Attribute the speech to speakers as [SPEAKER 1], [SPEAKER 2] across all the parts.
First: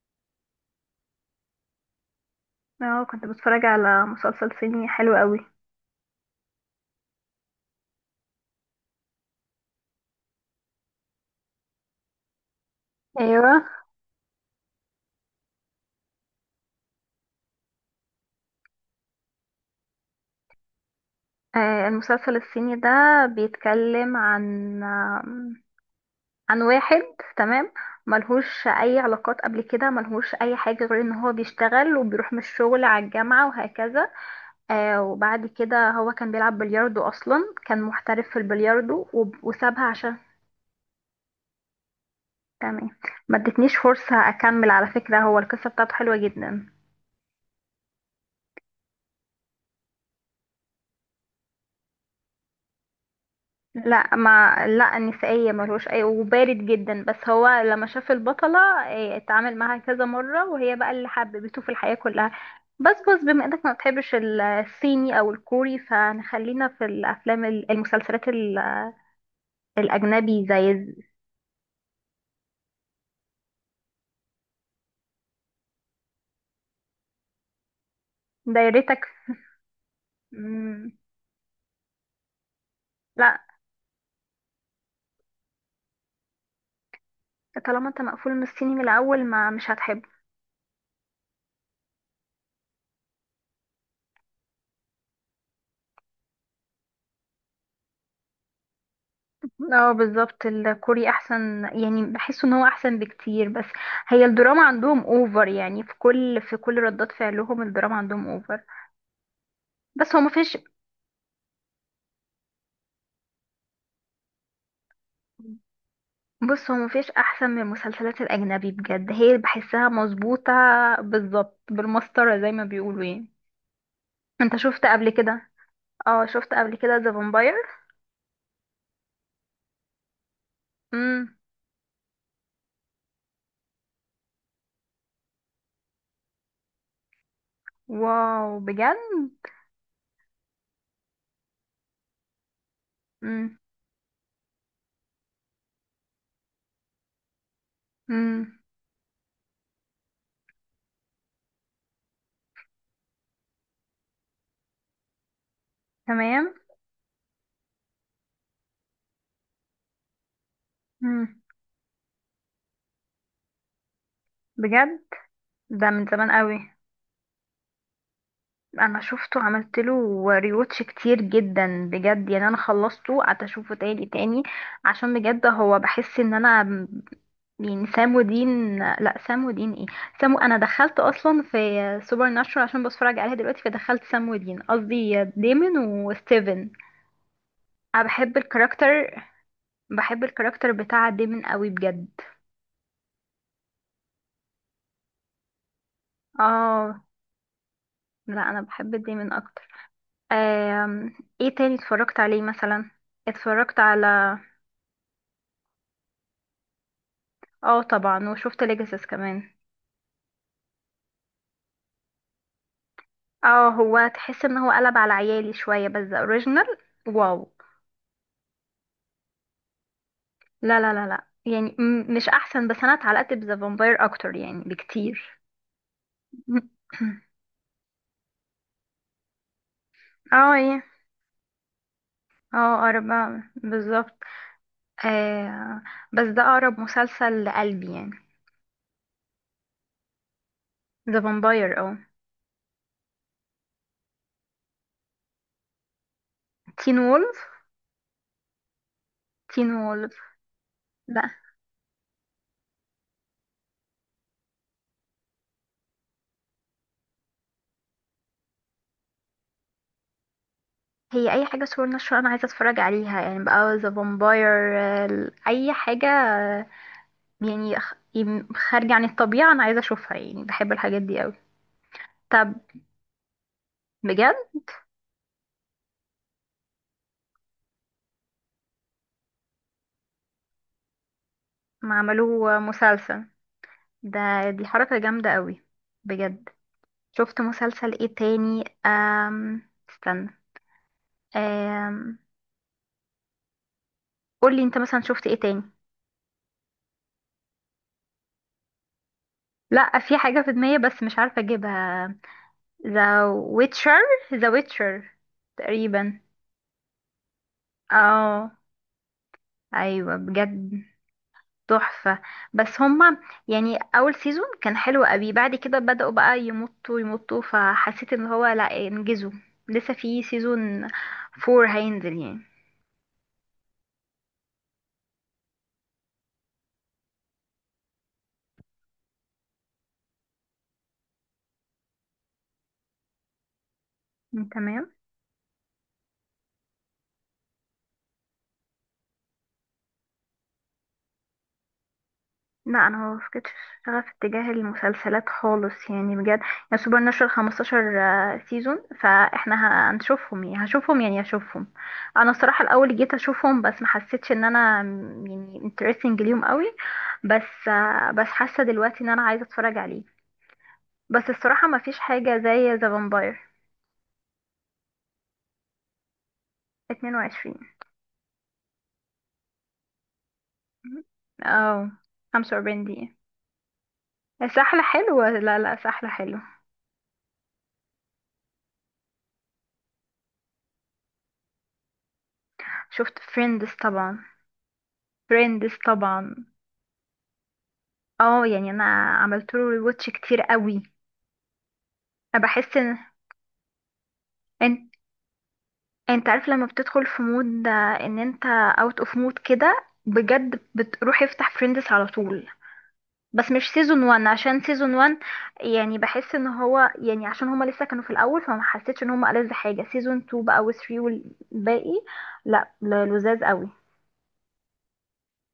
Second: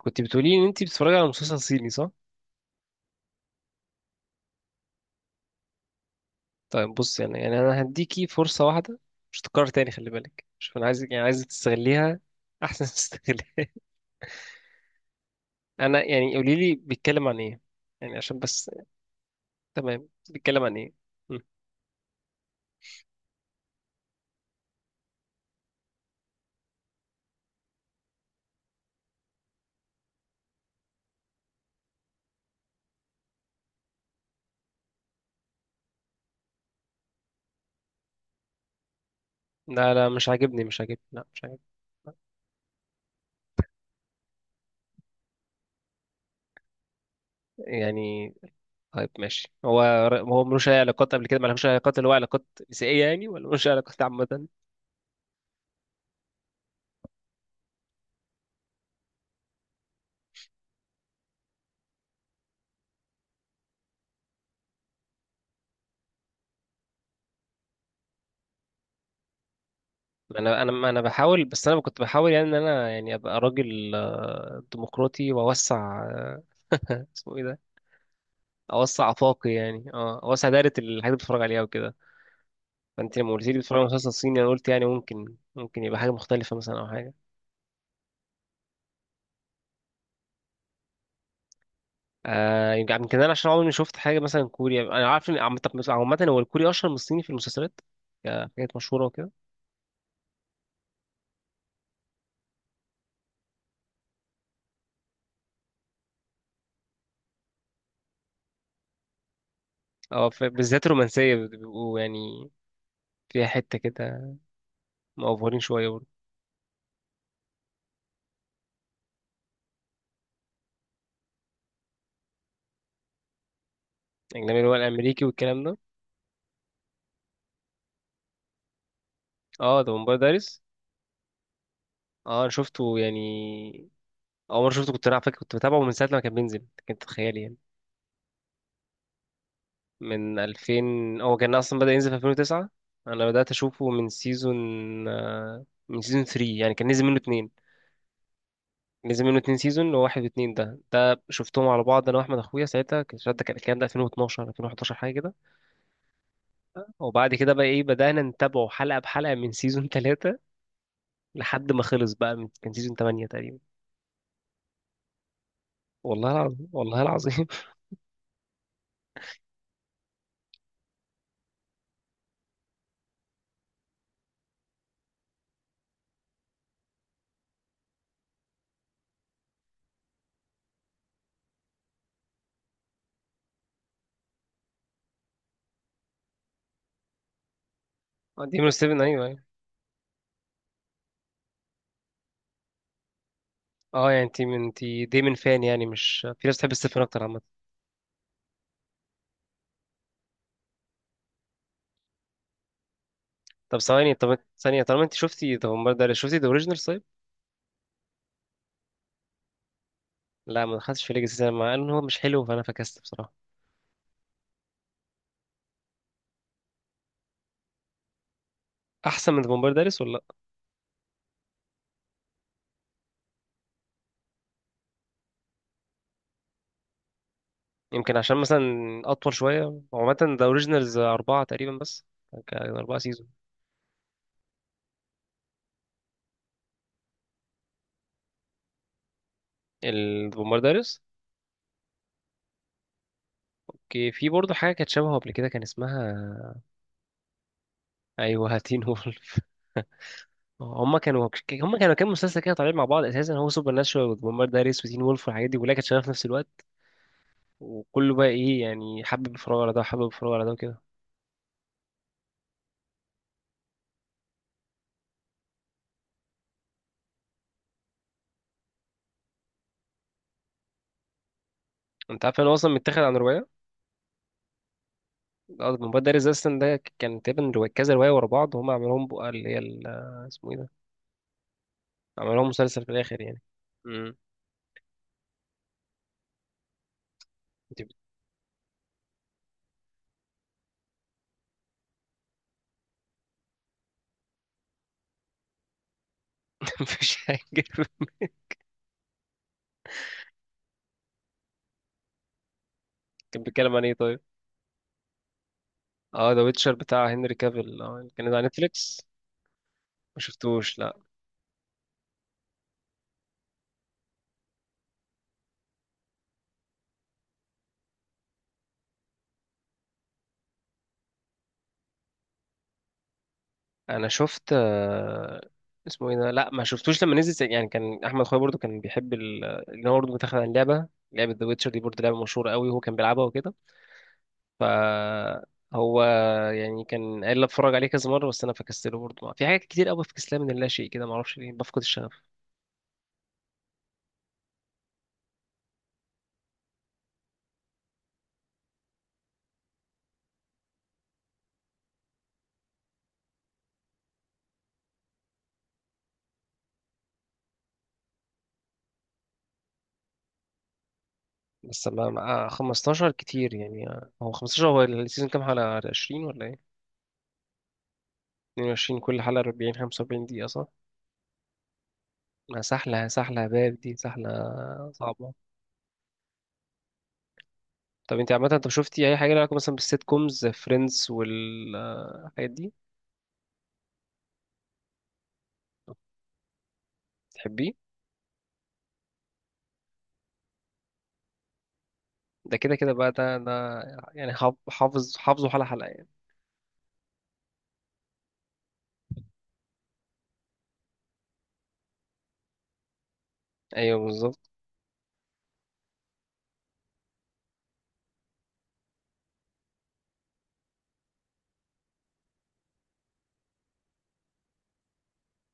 [SPEAKER 1] كنت بتقولي ان انت بتتفرجي على مسلسل صيني صح؟
[SPEAKER 2] اه، كنت بتفرج على مسلسل صيني حلو قوي.
[SPEAKER 1] طيب بص، يعني انا هديكي فرصه واحده مش هتتكرر تاني. خلي بالك، شوف، انا عايزك، عايزك تستغليها احسن ما
[SPEAKER 2] ايوه.
[SPEAKER 1] تستغلها. انا يعني قولي لي، بيتكلم عن ايه؟ يعني عشان بس. تمام، بيتكلم عن ايه؟ مم.
[SPEAKER 2] آه، المسلسل الصيني ده بيتكلم عن عن واحد. تمام. ملهوش اي علاقات قبل كده، ملهوش اي حاجة غير ان هو بيشتغل وبيروح من الشغل على الجامعة وهكذا. آه، وبعد كده هو كان بيلعب بلياردو، اصلا كان محترف في البلياردو، وسابها
[SPEAKER 1] لا لا،
[SPEAKER 2] عشان.
[SPEAKER 1] مش عاجبني، مش عاجبني، لا مش عاجبني.
[SPEAKER 2] تمام. ما ادتنيش فرصة اكمل على فكرة، هو القصة بتاعته حلوة جدا.
[SPEAKER 1] يعني طيب ماشي. هو، هو ملوش اي علاقات قبل كده؟ ملوش اي علاقات اللي هو علاقات نسائيه يعني، ولا ملوش اي علاقات
[SPEAKER 2] لا
[SPEAKER 1] عامه؟
[SPEAKER 2] ما لا نسائية، ملوش اي، وبارد جدا، بس هو لما شاف البطلة، إيه، اتعامل معاها كذا مرة، وهي بقى اللي حببته في الحياة كلها. بس بما انك ما بتحبش الصيني او الكوري، فنخلينا في الافلام المسلسلات الاجنبي،
[SPEAKER 1] انا
[SPEAKER 2] زي
[SPEAKER 1] انا انا بحاول. بس انا كنت بحاول يعني ان انا يعني ابقى راجل ديمقراطي واوسع اسمه ايه ده،
[SPEAKER 2] دايرتك.
[SPEAKER 1] اوسع افاقي يعني، اه اوسع دايره الحاجات
[SPEAKER 2] مم.
[SPEAKER 1] اللي بتفرج عليها وكده. فانت لما
[SPEAKER 2] لا،
[SPEAKER 1] قلت لي بتتفرج على مسلسل صيني، انا قلت يعني ممكن يبقى حاجه مختلفه مثلا، او حاجه.
[SPEAKER 2] طالما انت مقفول من الصيني من الاول، ما مش هتحبه.
[SPEAKER 1] آه يمكن، يمكن انا عشان عمري ما شفت حاجه مثلا. كوريا انا عارف ان عامه، عامة هو الكوري اشهر من الصيني في المسلسلات، كحاجات مشهوره وكده.
[SPEAKER 2] اه بالظبط، الكوري احسن يعني، بحس ان هو احسن بكتير، بس هي الدراما عندهم اوفر يعني، في كل ردات فعلهم الدراما عندهم اوفر. بس هو
[SPEAKER 1] اه
[SPEAKER 2] مفيش.
[SPEAKER 1] بالذات الرومانسيه بيبقوا يعني فيها حته كده مأفورين شويه برضه.
[SPEAKER 2] بص، هو مفيش احسن من المسلسلات الاجنبي بجد، هي بحسها مظبوطة بالظبط بالمسطرة زي ما بيقولوا يعني. انت
[SPEAKER 1] اجنبي اللي هو
[SPEAKER 2] شفت قبل
[SPEAKER 1] الامريكي
[SPEAKER 2] كده؟
[SPEAKER 1] والكلام ده.
[SPEAKER 2] اه شفت قبل كده ذا فامباير.
[SPEAKER 1] اه ده ممبار دارس.
[SPEAKER 2] امم.
[SPEAKER 1] اه انا شفته يعني. اول مره شفته كنت انا على فكره كنت بتابعه من ساعه ما كان بينزل، كنت تخيل يعني،
[SPEAKER 2] واو بجد.
[SPEAKER 1] من 2000. هو كان اصلا بدأ ينزل في 2009. انا بدأت
[SPEAKER 2] امم.
[SPEAKER 1] اشوفه من سيزون من سيزون 3 يعني، كان نزل منه اتنين.
[SPEAKER 2] امم.
[SPEAKER 1] نزل منه اتنين سيزون، وواحد واتنين ده شفتهم على بعض انا واحمد اخويا ساعتها. كان الشهر ده، كان الكلام ده 2012 2011 حاجه كده.
[SPEAKER 2] تمام.
[SPEAKER 1] وبعد كده بقى ايه، بدأنا نتابعه حلقه بحلقه من سيزون 3،
[SPEAKER 2] امم.
[SPEAKER 1] لحد ما خلص بقى من كان سيزون 8 تقريبا.
[SPEAKER 2] بجد، ده من
[SPEAKER 1] والله
[SPEAKER 2] زمان
[SPEAKER 1] العظيم،
[SPEAKER 2] قوي.
[SPEAKER 1] والله العظيم.
[SPEAKER 2] انا شفته عملت له ريوتش كتير جدا بجد يعني، انا خلصته قعدت اشوفه تاني تاني، عشان بجد هو بحس ان انا يعني. سام ودين، لا سام ودين ايه، سام. انا دخلت اصلا في سوبر ناتشورال عشان بتفرج عليها دلوقتي، فدخلت سام ودين، قصدي ديمون وستيفن. انا بحب
[SPEAKER 1] ديمون ستيفن،
[SPEAKER 2] الكاركتر.
[SPEAKER 1] ايوه ايوه.
[SPEAKER 2] بحب الكاركتر بتاع ديمون قوي بجد.
[SPEAKER 1] اه يعني انت دايما فان يعني، مش في ناس بتحب ستيفن
[SPEAKER 2] اه.
[SPEAKER 1] اكتر عامه.
[SPEAKER 2] لا انا بحب ديمون اكتر. آم، ايه تاني اتفرجت عليه مثلا؟ اتفرجت
[SPEAKER 1] طب
[SPEAKER 2] على.
[SPEAKER 1] ثواني، طب ثانية طالما انت شفتي طب بومبار دارس، شفتي ذا اوريجينال طيب؟
[SPEAKER 2] اه طبعا، وشفت ليجاسيس كمان.
[SPEAKER 1] لا ما دخلتش في ليجاسي سينما، مع ان هو مش حلو فانا فكست بصراحة.
[SPEAKER 2] اه هو تحس ان هو قلب على عيالي شويه، بس ذا اوريجينال. واو.
[SPEAKER 1] احسن من بومبار دارس ولا لا؟
[SPEAKER 2] لا لا لا لا. يعني مش احسن، بس انا اتعلقت بذا فامباير اكتر يعني بكتير.
[SPEAKER 1] يمكن عشان مثلا اطول شوية. هو عامة ذا
[SPEAKER 2] اه ايه.
[SPEAKER 1] اوريجينالز اربعة تقريبا بس،
[SPEAKER 2] اه
[SPEAKER 1] كان اربعة
[SPEAKER 2] اقرب
[SPEAKER 1] سيزون.
[SPEAKER 2] بقى، بالظبط. آه. بس ده اقرب مسلسل لقلبي يعني.
[SPEAKER 1] البومبار دارس.
[SPEAKER 2] ذا فامباير اه.
[SPEAKER 1] اوكي في برضه حاجة كانت شبهه قبل كده كان اسمها
[SPEAKER 2] تين وولف.
[SPEAKER 1] ايوه، هاتين وولف.
[SPEAKER 2] تين وولف.
[SPEAKER 1] هما كانوا
[SPEAKER 2] لا،
[SPEAKER 1] هما كانوا كام مسلسل كده طالعين مع بعض اساسا. هو سوبر ناتشورال وبومبار دارس وتين وولف والحاجات دي كلها كانت شغالة في نفس الوقت. وكله بقى ايه يعني، حابب يتفرج على ده وحابب يتفرج على ده وكده.
[SPEAKER 2] هي اي حاجه صور نشر انا عايزه اتفرج عليها يعني بقى ذا فامباير، اي حاجه يعني خارجة عن الطبيعة، أنا عايزة أشوفها يعني، بحب الحاجات دي قوي.
[SPEAKER 1] انت عارف ان
[SPEAKER 2] طب.
[SPEAKER 1] هو اصلا متاخد عن روايه؟
[SPEAKER 2] بجد.
[SPEAKER 1] الموبايل ده ريزيستنت ده كان تقريبا كذا روايه ورا بعض، هم عملوهم بقى اللي هي اسمه ايه ده،
[SPEAKER 2] ما
[SPEAKER 1] عملوهم
[SPEAKER 2] عملوه
[SPEAKER 1] مسلسل في الاخر
[SPEAKER 2] مسلسل.
[SPEAKER 1] يعني. امم.
[SPEAKER 2] ده دي حركة جامدة قوي. بجد. شفت
[SPEAKER 1] انت،
[SPEAKER 2] مسلسل ايه تاني استنى. أم... قولي انت مثلا شفت ايه تاني.
[SPEAKER 1] مفيش حاجه.
[SPEAKER 2] لا في حاجة في دماغي بس مش عارفة اجيبها. ذا
[SPEAKER 1] كان بيتكلم عن ايه
[SPEAKER 2] ويتشر.
[SPEAKER 1] طيب؟
[SPEAKER 2] ذا ويتشر تقريبا.
[SPEAKER 1] اه ذا ويتشر بتاع هنري كافيل، اه كان ده على
[SPEAKER 2] اه
[SPEAKER 1] نتفليكس.
[SPEAKER 2] ايوه
[SPEAKER 1] ما شفتوش
[SPEAKER 2] بجد.
[SPEAKER 1] لا.
[SPEAKER 2] تحفة. بس هما يعني أول سيزون كان حلو قوي، بعد كده بدأوا بقى يمطوا يمطوا، فحسيت ان هو لا انجزوا. لسه في سيزون فور هينزل يعني.
[SPEAKER 1] انا شفت اسمه ايه ده. لا ما شفتوش لما نزل يعني. كان احمد خوي برضو كان بيحب اللي هو برضو متاخد عن لعبه. ذا ويتشر دي برضو لعبه مشهوره قوي وهو كان بيلعبها وكده.
[SPEAKER 2] تمام.
[SPEAKER 1] فهو يعني كان قال لي اتفرج عليه كذا مره، بس انا فكستله برضه. في حاجات كتير قوي بفكسلها من اللا شيء كده، ما اعرفش ليه، بفقد الشغف.
[SPEAKER 2] لا انا ما فقدتش شغف اتجاه المسلسلات خالص يعني بجد. يعني سوبر ناتشورال 15 سيزون، فاحنا هنشوفهم يعني، هشوفهم يعني، هشوفهم. انا الصراحة الاول جيت اشوفهم بس ما حسيتش ان انا يعني انترستنج ليهم قوي، بس بس حاسة دلوقتي ان انا عايزة اتفرج عليه، بس الصراحة ما
[SPEAKER 1] بس
[SPEAKER 2] فيش حاجة زي ذا
[SPEAKER 1] 15
[SPEAKER 2] فامباير.
[SPEAKER 1] كتير يعني. هو 15 هو السيزون كام حلقه، 20 ولا ايه؟
[SPEAKER 2] 22
[SPEAKER 1] 22 كل حلقه 40 45 دقيقه صح؟
[SPEAKER 2] او
[SPEAKER 1] ما
[SPEAKER 2] 45
[SPEAKER 1] سحله،
[SPEAKER 2] دقيقة.
[SPEAKER 1] سحله يا باب، دي سحله
[SPEAKER 2] سحلة حلوة،
[SPEAKER 1] صعبه.
[SPEAKER 2] لا لا سحلة حلوة.
[SPEAKER 1] طب انت عامه، انت شفتي اي حاجه لها علاقه مثلا بالسيت كومز، فريندز والحاجات دي؟
[SPEAKER 2] شفت فريندز طبعا. فريندز طبعا.
[SPEAKER 1] تحبيه؟
[SPEAKER 2] اه يعني انا عملت له ريواتش كتير قوي. انا
[SPEAKER 1] ده
[SPEAKER 2] بحس
[SPEAKER 1] كده كده
[SPEAKER 2] ان
[SPEAKER 1] بقى، ده يعني حافظ
[SPEAKER 2] ان-
[SPEAKER 1] حافظ حافظه حلقه حلقه يعني.
[SPEAKER 2] انت عارف لما بتدخل في مود ان انت اوت اوف مود كده بجد، بتروح افتح فريندز على طول. بس مش
[SPEAKER 1] ايوه
[SPEAKER 2] سيزون 1،
[SPEAKER 1] بالظبط.
[SPEAKER 2] عشان سيزون 1 يعني بحس ان هو يعني عشان هما لسه كانوا في الاول، فما حسيتش ان هما ألذ حاجه. سيزون 2 بقى و3 والباقي، لا لا، لذاذ قوي.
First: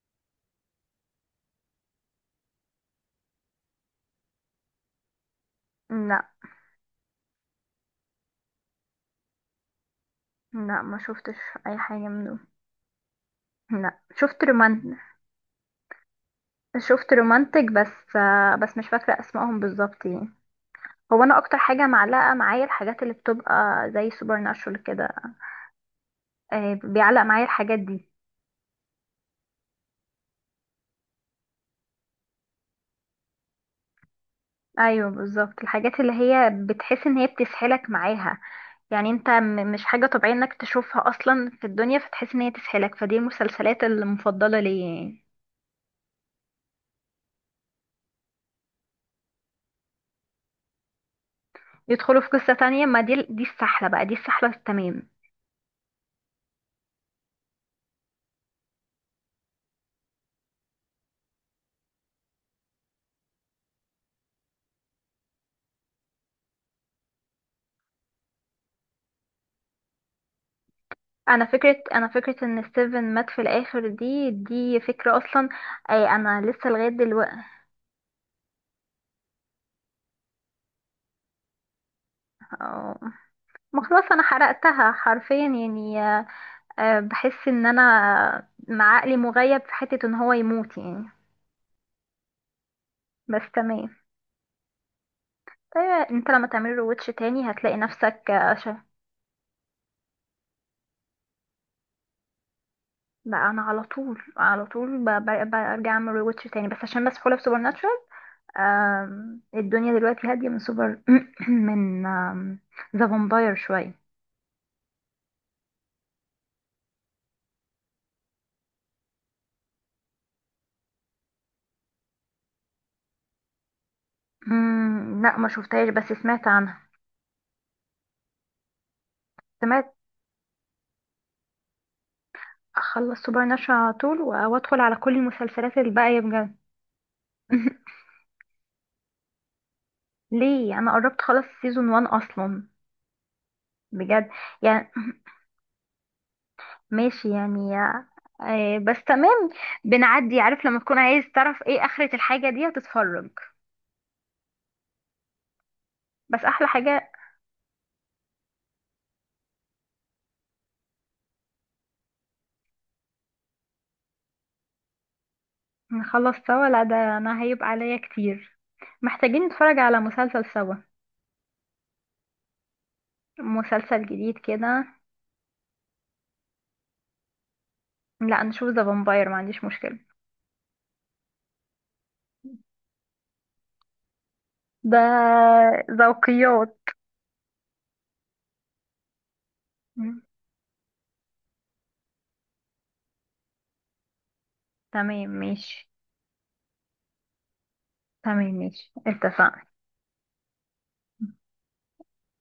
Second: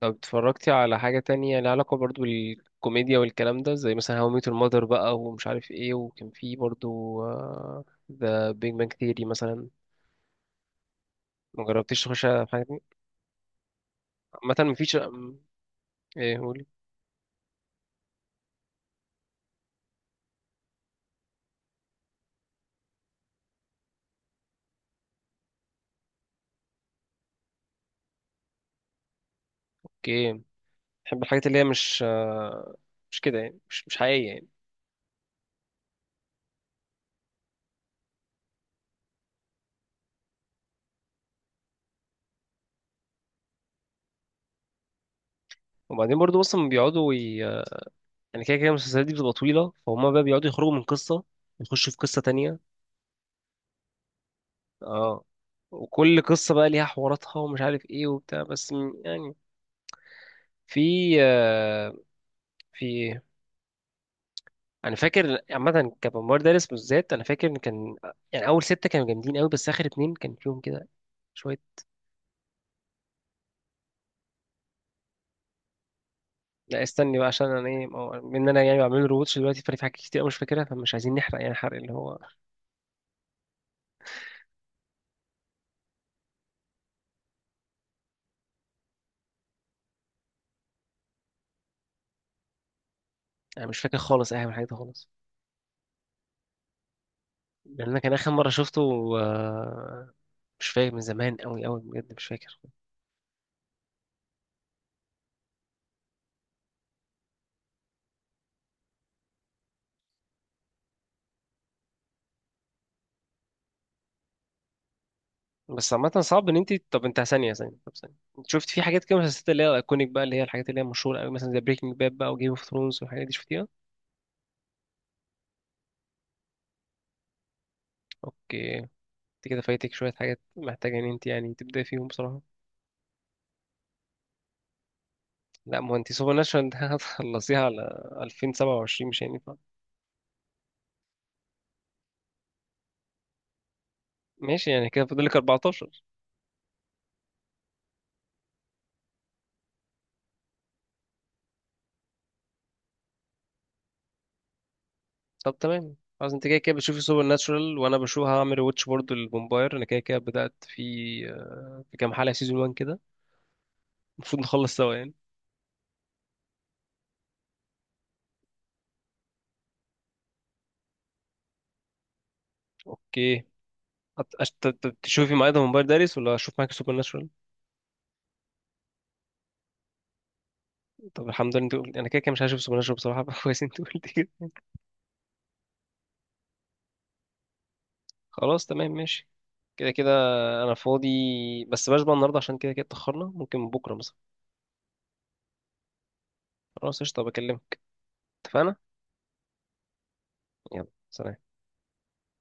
[SPEAKER 1] طب اتفرجتي على حاجة تانية لها علاقة برضو بالكوميديا والكلام ده، زي مثلا هاو ميت المادر بقى ومش عارف ايه،
[SPEAKER 2] لا.
[SPEAKER 1] وكان في برضو ذا بيج بانج ثيري مثلا؟
[SPEAKER 2] لا ما شفتش
[SPEAKER 1] ما
[SPEAKER 2] اي حاجه
[SPEAKER 1] جربتيش
[SPEAKER 2] من
[SPEAKER 1] تخش
[SPEAKER 2] دول.
[SPEAKER 1] على حاجة دي؟
[SPEAKER 2] لا شفت
[SPEAKER 1] عامة
[SPEAKER 2] رومان.
[SPEAKER 1] مفيش ايه قولي.
[SPEAKER 2] شفت رومانتك، بس بس مش فاكره اسمائهم بالظبط يعني. هو انا اكتر حاجه معلقه معايا الحاجات اللي بتبقى زي سوبر ناتشورال كده، بيعلق معايا الحاجات دي.
[SPEAKER 1] اوكي. بحب الحاجات اللي هي مش مش كده يعني، مش مش حقيقية يعني.
[SPEAKER 2] ايوه بالظبط، الحاجات اللي هي بتحس ان هي بتسحلك معاها يعني، انت مش حاجة طبيعية انك تشوفها اصلا في الدنيا، فتحس ان هي تسحلك، فدي المسلسلات المفضلة ليا يعني.
[SPEAKER 1] وبعدين برضو اصلا بيقعدوا يعني كده كده المسلسلات دي بتبقى طويلة، فهم بقى بيقعدوا يخرجوا من قصة، يخشوا في
[SPEAKER 2] يدخلوا
[SPEAKER 1] قصة
[SPEAKER 2] في قصة
[SPEAKER 1] تانية.
[SPEAKER 2] تانية، ما دي السحلة بقى، دي السحلة التمام.
[SPEAKER 1] اه. وكل قصة بقى ليها حواراتها ومش عارف ايه وبتاع، بس يعني في في ايه، انا فاكر عامه كممر دارس بالذات. انا فاكر ان كان يعني اول سته كانوا جامدين قوي، بس اخر اتنين كان فيهم كده
[SPEAKER 2] انا
[SPEAKER 1] شويه.
[SPEAKER 2] فكرة انا فكرة ان ستيفن مات في الاخر، دي فكرة اصلا. اي انا لسه
[SPEAKER 1] لا
[SPEAKER 2] لغاية
[SPEAKER 1] استني بقى
[SPEAKER 2] دلوقتي.
[SPEAKER 1] عشان انا ايه، ما هو- ان انا يعني بعمل له روتش دلوقتي، فانا في حاجات كتير أوي مش فاكرها، فمش عايزين نحرق يعني، حرق اللي هو.
[SPEAKER 2] آه، ما خلاص انا حرقتها حرفيا يعني. بحس ان انا مع عقلي مغيب في حتة ان هو يموت يعني، بس
[SPEAKER 1] انا مش فاكر
[SPEAKER 2] تمام.
[SPEAKER 1] خالص اي حاجه من الحاجات دي خالص.
[SPEAKER 2] ايوه، انت لما تعملي روتش تاني هتلاقي
[SPEAKER 1] لان انا كان
[SPEAKER 2] نفسك،
[SPEAKER 1] اخر مره شفته آه، مش فاكر، من زمان قوي قوي بجد، مش فاكر.
[SPEAKER 2] بقى انا على طول على طول برجع اعمل روتش تاني بس عشان مسحولة في سوبر ناتشورال. الدنيا دلوقتي هادية من سوبر من ذا فامباير شوية.
[SPEAKER 1] بس عامة صعب ان انت، طب انت ثانية ثانية طب ثانية، انت شفت في حاجات كده مسلسلات اللي هي الايكونيك بقى، اللي هي الحاجات اللي هي مشهورة قوي، مثلا زي بريكنج باد بقى وجيم اوف ثرونز والحاجات دي، شفتيها؟
[SPEAKER 2] مم. لا ما شفتهاش بس سمعت عنها.
[SPEAKER 1] اوكي انت كده فايتك
[SPEAKER 2] سمعت.
[SPEAKER 1] شوية حاجات محتاجة ان انت يعني تبدأي فيهم بصراحة.
[SPEAKER 2] اخلص سوبر ناتشورال على طول وادخل على كل المسلسلات
[SPEAKER 1] لا ما هو انت
[SPEAKER 2] الباقية
[SPEAKER 1] سوبر
[SPEAKER 2] بجد.
[SPEAKER 1] ناتشورال ده هتخلصيها على 2027، مش هينفع.
[SPEAKER 2] ليه؟ انا قربت خلاص سيزون 1 اصلا. بجد
[SPEAKER 1] ماشي يعني
[SPEAKER 2] يعني.
[SPEAKER 1] كده فاضلك 14.
[SPEAKER 2] ماشي يعني، بس تمام. بنعدي، عارف لما تكون عايز تعرف ايه آخرة الحاجة دي، هتتفرج.
[SPEAKER 1] طب تمام خلاص،
[SPEAKER 2] بس
[SPEAKER 1] انت كده
[SPEAKER 2] أحلى
[SPEAKER 1] كده بتشوفي
[SPEAKER 2] حاجة.
[SPEAKER 1] سوبر ناتشورال، وانا بشوف هعمل واتش برضه للفامباير، انا كده كده بدأت في في كام حلقة سيزون 1 كده. المفروض نخلص سوا يعني.
[SPEAKER 2] نخلص سوا؟ لا ده أنا هيبقى عليا كتير. محتاجين نتفرج على مسلسل سوا،
[SPEAKER 1] اوكي.
[SPEAKER 2] مسلسل جديد كده.
[SPEAKER 1] تشوفي معايا ده موبايل داريس، ولا اشوف معاك سوبر ناتشورال؟
[SPEAKER 2] لا نشوف ذا فامباير، ما عنديش مشكلة.
[SPEAKER 1] طب الحمد لله انت قلت، انا كده كده مش هشوف سوبر ناتشورال بصراحه. كويس انت قلت كده.
[SPEAKER 2] ده ذوقيات.
[SPEAKER 1] خلاص تمام ماشي. كده كده
[SPEAKER 2] مم.
[SPEAKER 1] انا فاضي، بس بلاش بقى النهارده عشان كده كده اتاخرنا، ممكن بكره مثلا.
[SPEAKER 2] تمام ماشي.
[SPEAKER 1] خلاص قشطه، بكلمك.
[SPEAKER 2] تمام
[SPEAKER 1] اتفقنا.
[SPEAKER 2] ماشي، اتفقنا.
[SPEAKER 1] يلا سلام.